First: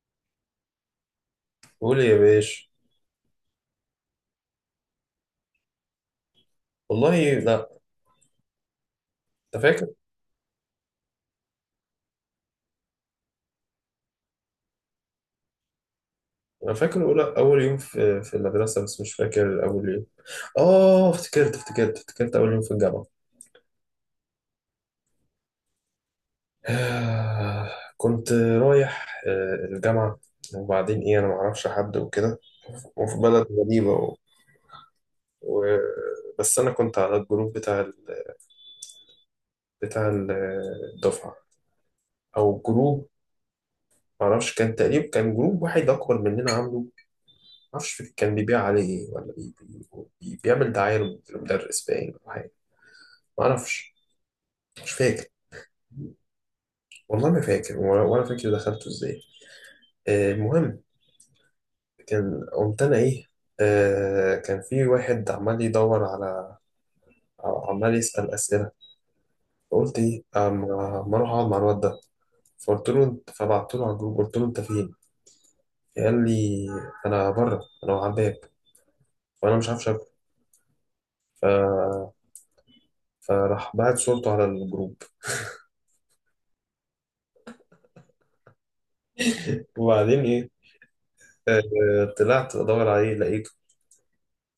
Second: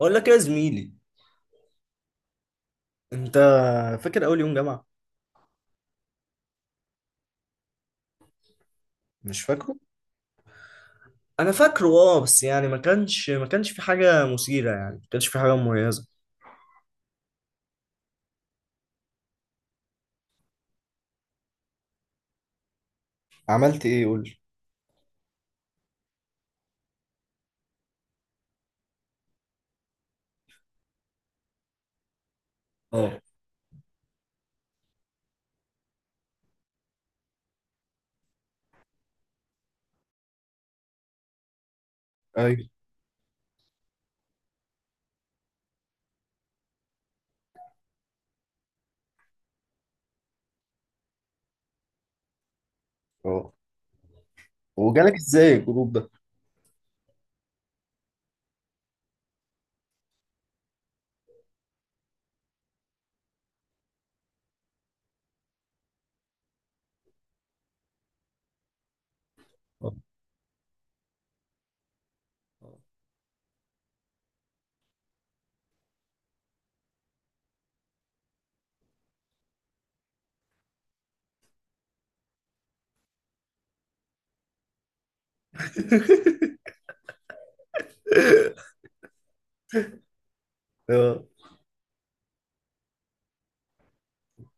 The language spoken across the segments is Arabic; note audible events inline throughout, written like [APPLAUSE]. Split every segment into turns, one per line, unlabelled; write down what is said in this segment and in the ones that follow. بقول لك إيه يا زميلي.
قول يا باشا.
انت فاكر اول يوم جامعه؟
والله لا.
مش
انت
فاكره.
فاكر؟
انا فاكره، اه، بس يعني ما كانش في حاجه مثيره، يعني ما كانش في حاجه مميزه.
انا فاكر اول يوم في المدرسه، بس مش فاكر اول يوم. اه، افتكرت اول يوم في الجامعه.
عملت ايه؟ قول لي.
[SIGHS] آه، كنت رايح الجامعه، وبعدين ايه انا ما اعرفش حد وكده، وفي
اه.
بلد غريبه و... بس انا كنت على الجروب بتاع ال- الدفعه، او
ايوه.
جروب. ما اعرفش، كان تقريبا كان جروب واحد اكبر مننا عامله، معرفش كان بيبيع عليه ايه، ولا بي بيعمل دعاية للمدرس باين، ولا حاجة
اه.
معرفش. مش
وجالك
فاكر،
ازاي الجروب ده؟
والله ما فاكر، ولا فاكر دخلته ازاي. آه، المهم. كان قمت انا ايه، آه، كان في واحد عمال يدور على، عمال يسأل أسئلة.
اه.
فقلت ايه، أما اروح اقعد مع الواد ده. فقلت له انت، فبعت له على الجروب، قلت له انت فين؟ قال لي انا بره، انا على الباب، وانا مش عارف شكله. ف... فراح بعت صورته على الجروب. وبعدين إيه،
[LAUGHS]
آه، طلعت أدور عليه لقيته،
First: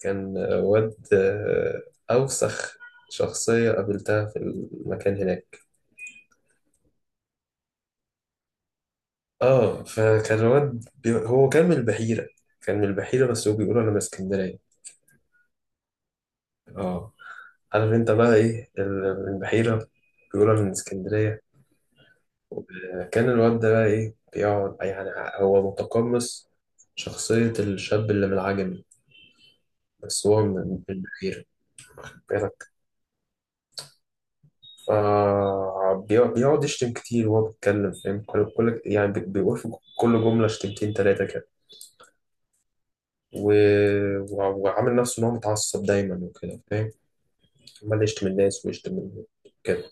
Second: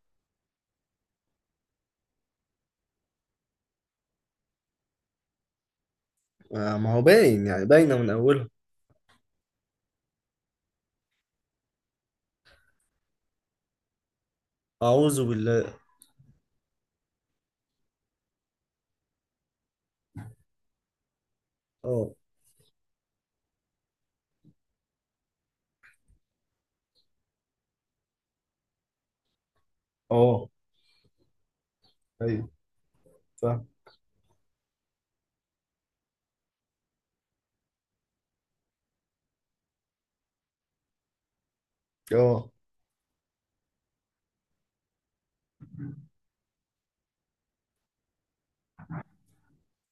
كان واد أوسخ شخصية قابلتها في المكان هناك.
آه، ما هو باين، يعني باينه من اولها.
اه، فكان واد هو كان من البحيرة، كان من البحيرة بس هو بيقول أنا من اسكندرية.
اعوذ بالله.
اه، عارف انت بقى ايه من البحيرة بيقول أنا من اسكندرية.
اه.
آه، كان الواد ده بقى ايه بيقعد يعني، هو متقمص شخصية الشاب اللي من العجمي، بس هو
اه.
من البحيرة.
ايوه. فاهم.
فبيقعد يشتم كتير وهو بيتكلم، فاهم، يعني بيقول في كل جملة شتمتين تلاتة كده.
اه.
و... وعامل نفسه إن هو متعصب دايما وكده، فاهم. عمال يشتم الناس، ويشتم كده.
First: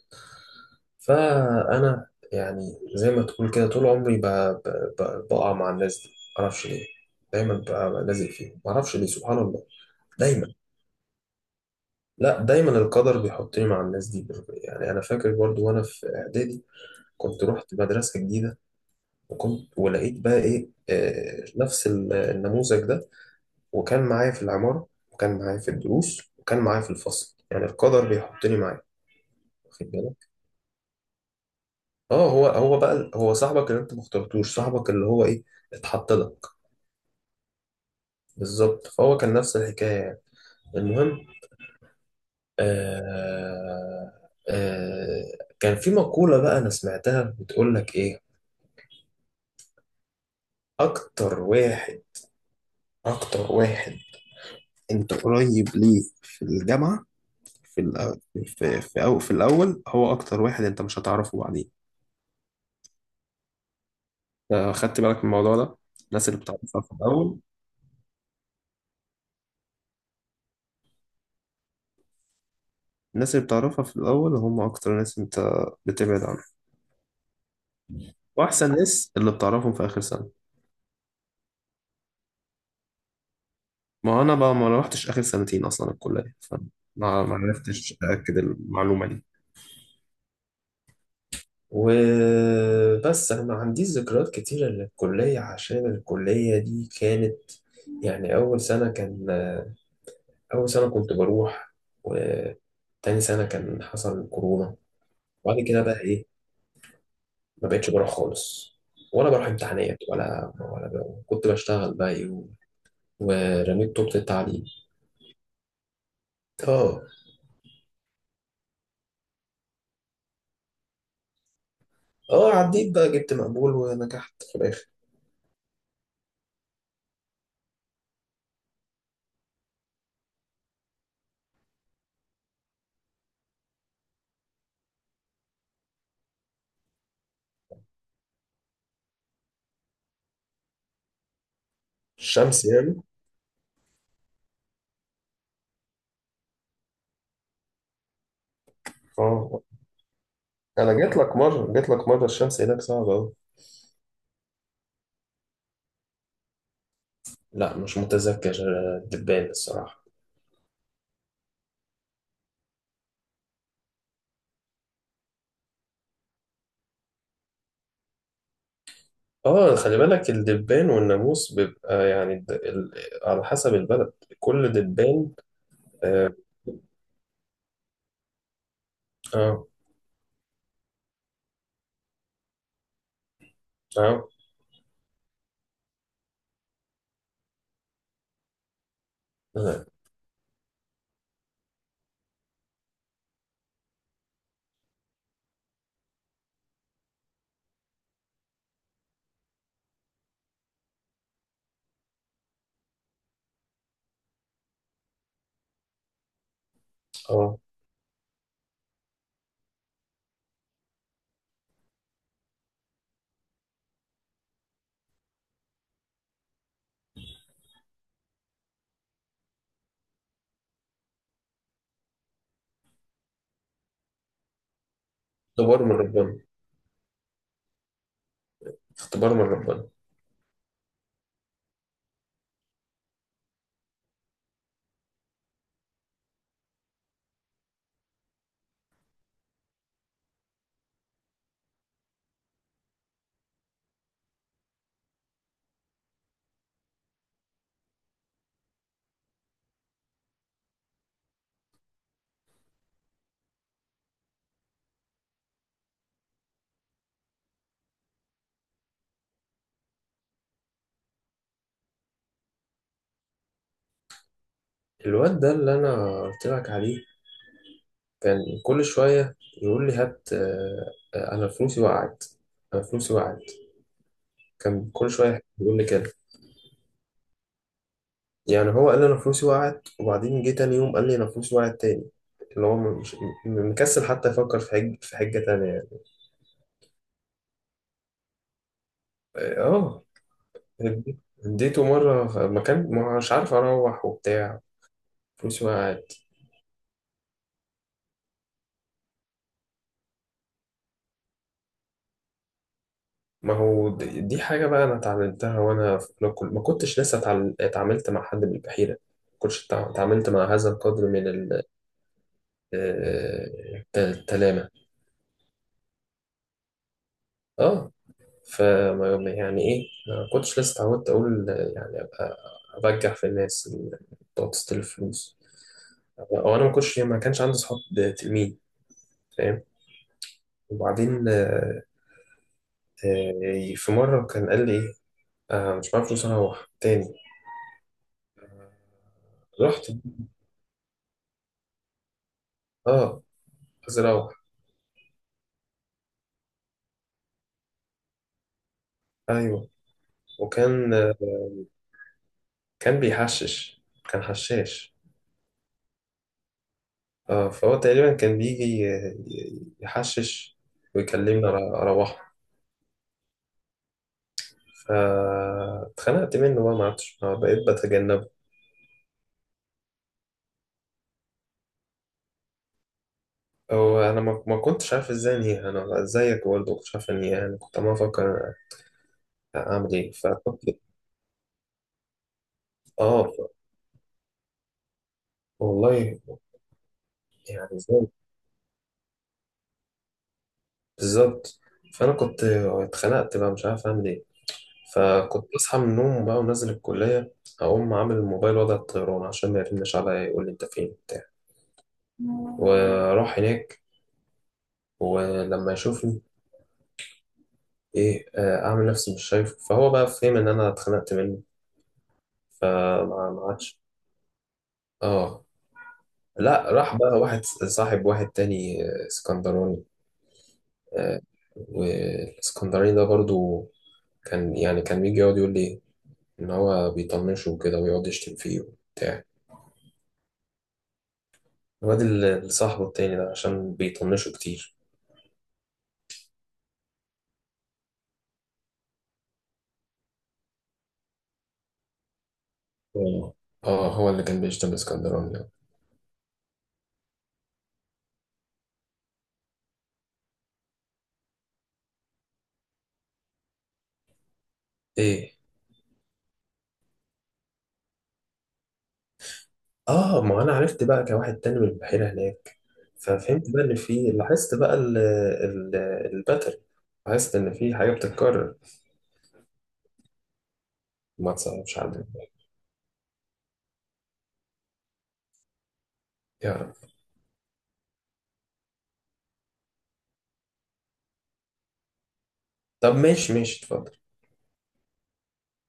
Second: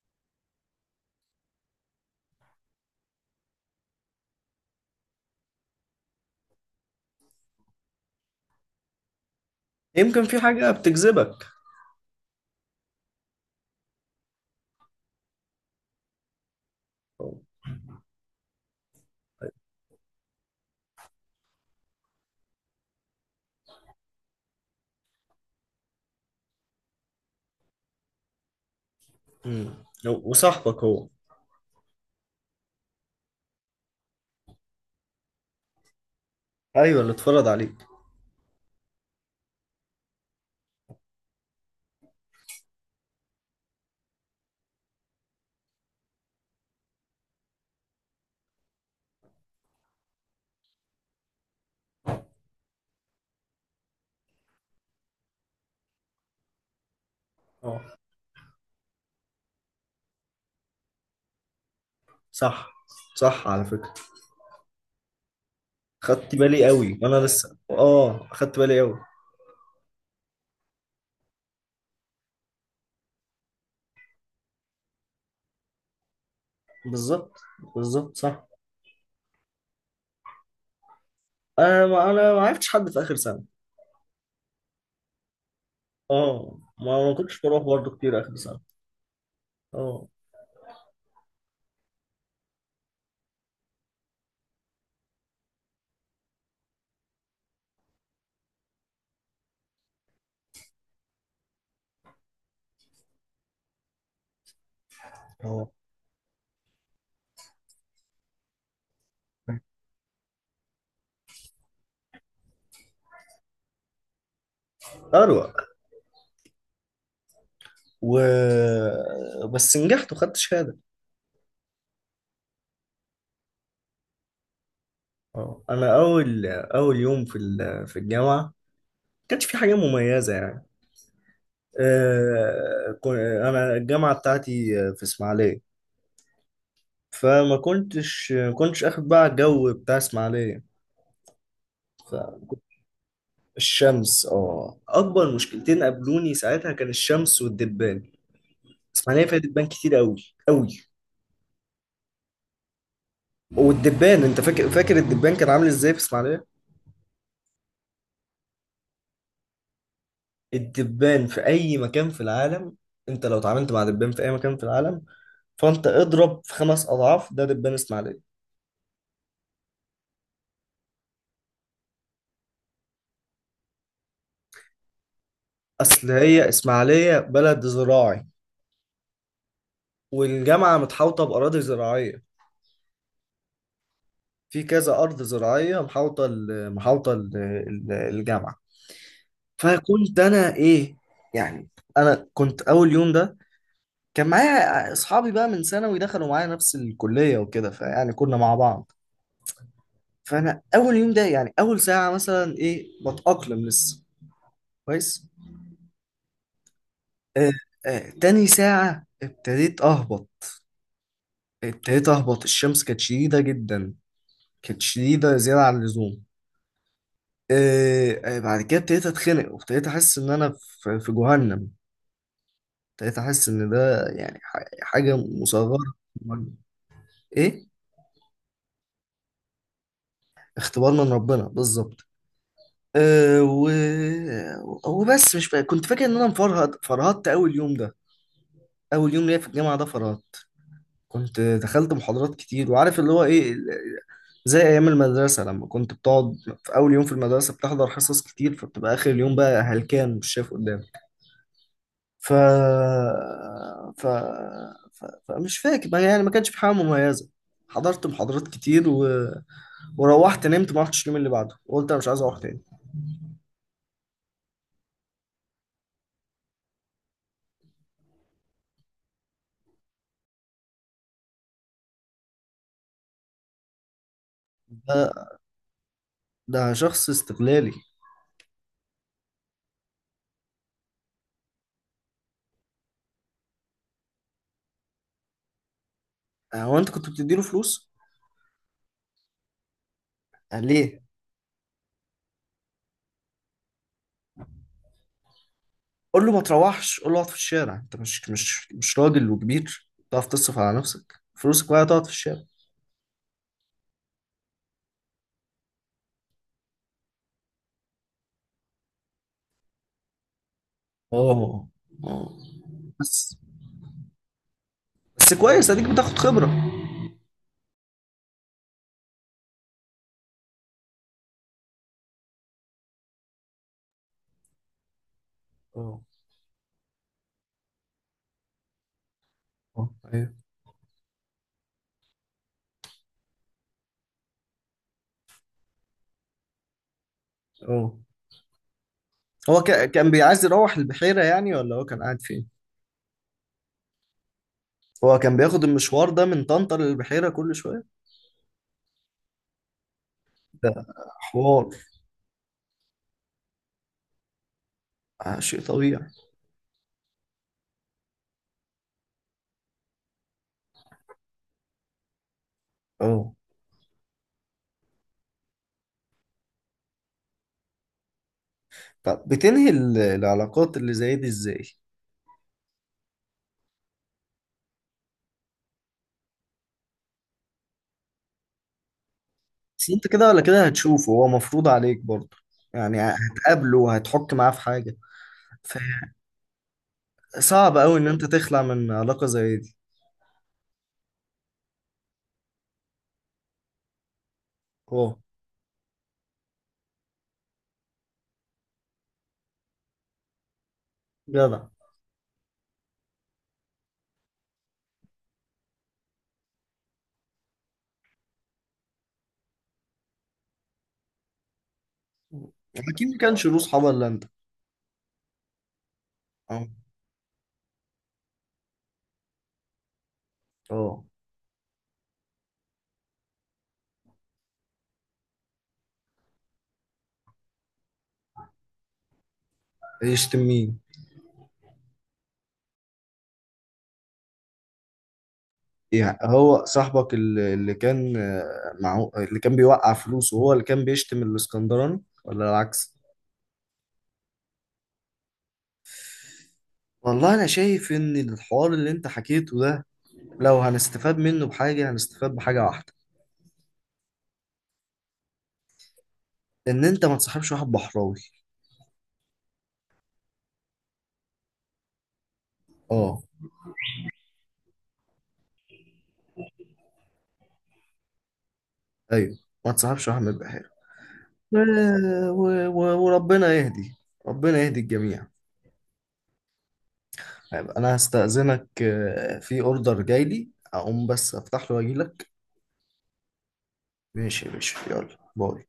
فأنا يعني، زي ما تقول كده طول عمري بقع مع الناس دي، معرفش ليه. دايما بقى لازق فيهم، معرفش ليه، سبحان الله.
يمكن في
دايما،
حاجه بتجذبك.
لا دايما القدر بيحطني مع الناس دي. يعني أنا فاكر برضو وأنا في إعدادي
آه.
كنت رحت مدرسة جديدة، وكنت ولقيت بقى ايه، آه، نفس النموذج ده. وكان معايا في العمارة، وكان معايا في الدروس، وكان معايا في الفصل. يعني القدر بيحطني معاه،
أمم.
واخد بالك.
وصاحبك هو؟
اه، هو بقى هو صاحبك اللي انت ما اخترتوش، صاحبك اللي هو ايه، اتحط لك.
ايوه، اللي اتفرض عليك.
بالظبط، فهو كان نفس الحكاية يعني. المهم، آه آه، كان في مقولة بقى انا سمعتها بتقول لك ايه. اكتر واحد، اكتر واحد انت قريب ليه في الجامعة
اه،
في الأول، في الأول هو أكتر واحد أنت مش هتعرفه بعدين.
صح، صح على فكره.
آه، خدت بالك من الموضوع ده؟ الناس
خدت
اللي
بالي
بتعرفها في
قوي وانا
الأول،
لسه، خدت بالي قوي.
الناس اللي بتعرفها في الأول هم أكتر ناس أنت بتبعد عنهم.
بالظبط. بالظبط صح.
وأحسن ناس اللي بتعرفهم في آخر سنة.
انا ما عرفتش حد في اخر سنه.
ما هو أنا بقى ما روحتش آخر سنتين أصلا الكلية،
اه،
فما
ما
ما
كنتش بروح
عرفتش
برضه كتير اخر
أأكد
سنه.
المعلومة دي.
اه.
وبس انا ما عنديش ذكريات كتيرة للكلية، عشان الكلية دي كانت يعني اول سنة كان أول سنة كنت بروح، وتاني سنة كان حصل كورونا، وبعد
اه.
كده بقى إيه، ما بقتش بروح خالص، ولا بروح امتحانات، ولا بقى. كنت بشتغل بقى إيه ورميت طوبة التعليم.
اروق.
آه،
و بس نجحت وخدت شهاده.
آه، عديت بقى جبت مقبول ونجحت في الآخر.
اه، انا اول اول يوم في في الجامعه ما كانش في حاجه مميزه يعني. آه، انا الجامعه بتاعتي في اسماعيليه، فما كنتش اخد بقى الجو بتاع اسماعيليه.
الشمس يعني.
الشمس، اه، اكبر مشكلتين قابلوني ساعتها كان الشمس والدبان. اسماعيليه فيها
آه،
دبان كتير قوي قوي.
أنا جيت لك مرة الشمس هناك صعبة أوي.
والدبان، انت فاكر، الدبان كان عامل ازاي في اسماعيليه؟
لا مش متذكر الدبان الصراحة.
الدبان في اي مكان في العالم، انت لو اتعاملت مع دبان في اي مكان في العالم، فانت اضرب في خمس اضعاف ده دبان اسماعيليه.
آه، خلي بالك الدبان والناموس بيبقى يعني على حسب البلد، كل دبان.
اصل
آه،
هي اسماعيليه بلد زراعي،
اه،
والجامعه متحوطه باراضي زراعيه.
اه،
في كذا ارض زراعيه محاوطه الجامعه.
اه،
فكنت انا ايه، يعني انا كنت اول يوم ده كان معايا اصحابي بقى من ثانوي دخلوا معايا نفس الكليه وكده، فيعني كنا مع بعض. فانا اول يوم ده يعني اول ساعه مثلا ايه، بتاقلم لسه كويس. آه.
آه.
تاني ساعه ابتديت اهبط، الشمس كانت شديده جدا، كانت شديده زياده عن اللزوم. آه. بعد كده ابتديت اتخنق وابتديت احس ان انا في جهنم. ابتديت احس ان ده يعني حاجه
اختبار من
مصغره.
ربنا.
ايه.
اختبار من ربنا.
اختبار من ربنا بالظبط. أه و... وبس مش فا... كنت فاكر ان انا مفرهد، فرهدت اول يوم ده. اول يوم ليا في الجامعه ده فرهدت. كنت دخلت محاضرات كتير، وعارف اللي هو ايه زي ايام المدرسه لما كنت بتقعد في اول يوم في المدرسه بتحضر حصص كتير، فبتبقى اخر اليوم بقى هلكان مش شايف قدامك. ف... ف... فمش فاكر يعني ما كانش في حاجه مميزه. حضرت محاضرات كتير وروحت نمت، ما رحتش اليوم اللي بعده، وقلت انا مش عايز اروح تاني.
الواد ده اللي انا قلت لك عليه كان كل شويه يقول لي هات، آه، آه، انا فلوسي وقعت، انا فلوسي وقعت. كان كل
آه،
شويه يقول لي كده.
ده شخص استغلالي.
يعني هو قال لي انا فلوسي وقعت، وبعدين جه تاني يوم قال لي انا فلوسي وقعت تاني. اللي هو مش مكسل حتى يفكر في حجه تانيه يعني.
آه، هو انت كنت بتديله فلوس؟
اه،
قال ليه؟
اديته مره مكان مش عارف اروح وبتاع، فلوسي وقعت.
قول له ما تروحش، قول له اقعد في الشارع، انت مش راجل وكبير تعرف تصرف على نفسك؟ فلوسك بقى تقعد في الشارع.
ما هو دي حاجة بقى أنا اتعلمتها وأنا في أولى، كل ما كنتش لسه اتعاملت مع حد بالبحيرة. ما كنتش اتعاملت مع هذا القدر من
اه. اه.
آه،
بس،
التلامة.
بس كويس اديك بتاخد خبرة.
اه، فما يعني إيه، ما كنتش لسه اتعودت أقول يعني أبقى أبجح في الناس اللي بتقعد تستلف فلوس.
اه.
أو أنا ما كانش عندي صحاب تلميذ، فاهم.
اه. ايوه.
وبعدين آه، في مرة كان قال لي إيه، آه، مش معايا فلوس أروح تاني.
اه. هو
رحت،
كان بيعايز يروح البحيرة يعني ولا هو كان قاعد فين؟
اه، عايز أروح.
هو كان بياخد المشوار ده من طنطا للبحيرة كل شوية.
ايوه،
ده
وكان،
حوار.
كان بيحشش، كان حشاش.
آه، شيء طبيعي.
اه، فهو تقريبا كان بيجي يحشش ويكلمني اروحه.
اه،
فاتخنقت منه بقى، ما عرفتش، ما بقيت بتجنبه.
طب بتنهي العلاقات اللي زي دي ازاي؟
هو انا ما كنتش عارف ازاي انهيها، انا زيك برضه ما كنتش عارف انهيها. انا كنت عمال افكر
بس
اعمل
انت
ايه،
كده ولا
فكنت.
كده هتشوفه، هو مفروض عليك برضه، يعني
اه،
هتقابله وهتحك معاه في حاجة.
والله. يعني
فصعب قوي ان
ازاي،
انت تخلع من علاقة زي دي.
بالظبط. فانا كنت اتخنقت بقى مش عارف اعمل ايه.
اه.
فكنت أصحى من النوم بقى ونازل الكلية، أقوم عامل الموبايل وضع الطيران عشان ما يرنش عليا يقول لي أنت فين بتاع.
جدع.
وأروح هناك، ولما يشوفني إيه، آه، أعمل نفسي مش شايفه. فهو بقى فهم إن أنا اتخنقت منه،
اكيد ما
فما ما
كانش له
عادش.
صحاب الا انت.
آه،
اه.
لا راح بقى واحد صاحب واحد تاني، آه، اسكندراني.
اه.
آه، والاسكندراني ده برضو كان يعني كان بيجي يقعد يقول لي إن هو بيطنشه وكده، ويقعد يشتم فيه وبتاع.
يشتم مين؟
الواد اللي صاحبه التاني ده عشان بيطنشوا كتير.
يعني هو صاحبك اللي كان، معه، اللي كان بيوقع فلوسه هو اللي كان بيشتم الاسكندراني ولا العكس؟
اه، آه، هو اللي كان بيشتغل اسكندراني ده.
والله انا شايف ان الحوار اللي انت حكيته ده لو هنستفاد منه بحاجة هنستفاد بحاجة واحدة.
ايه،
ان انت ما تصاحبش واحد بحراوي.
اه، ما انا عرفت بقى كواحد تاني من البحيرة هناك،
اه،
ففهمت بقى ان في، لاحظت بقى الباترن، لاحظت ان في حاجة بتتكرر.
ايوه. ما تصاحبش واحد من البحيرة.
ما تصعبش عليا.
وربنا يهدي، ربنا يهدي الجميع.
يا رب.
طيب، انا هستأذنك، في اوردر جاي لي اقوم بس افتح له واجي لك.
طب ماشي، ماشي، اتفضل.
ماشي يا باشا، يلا باي.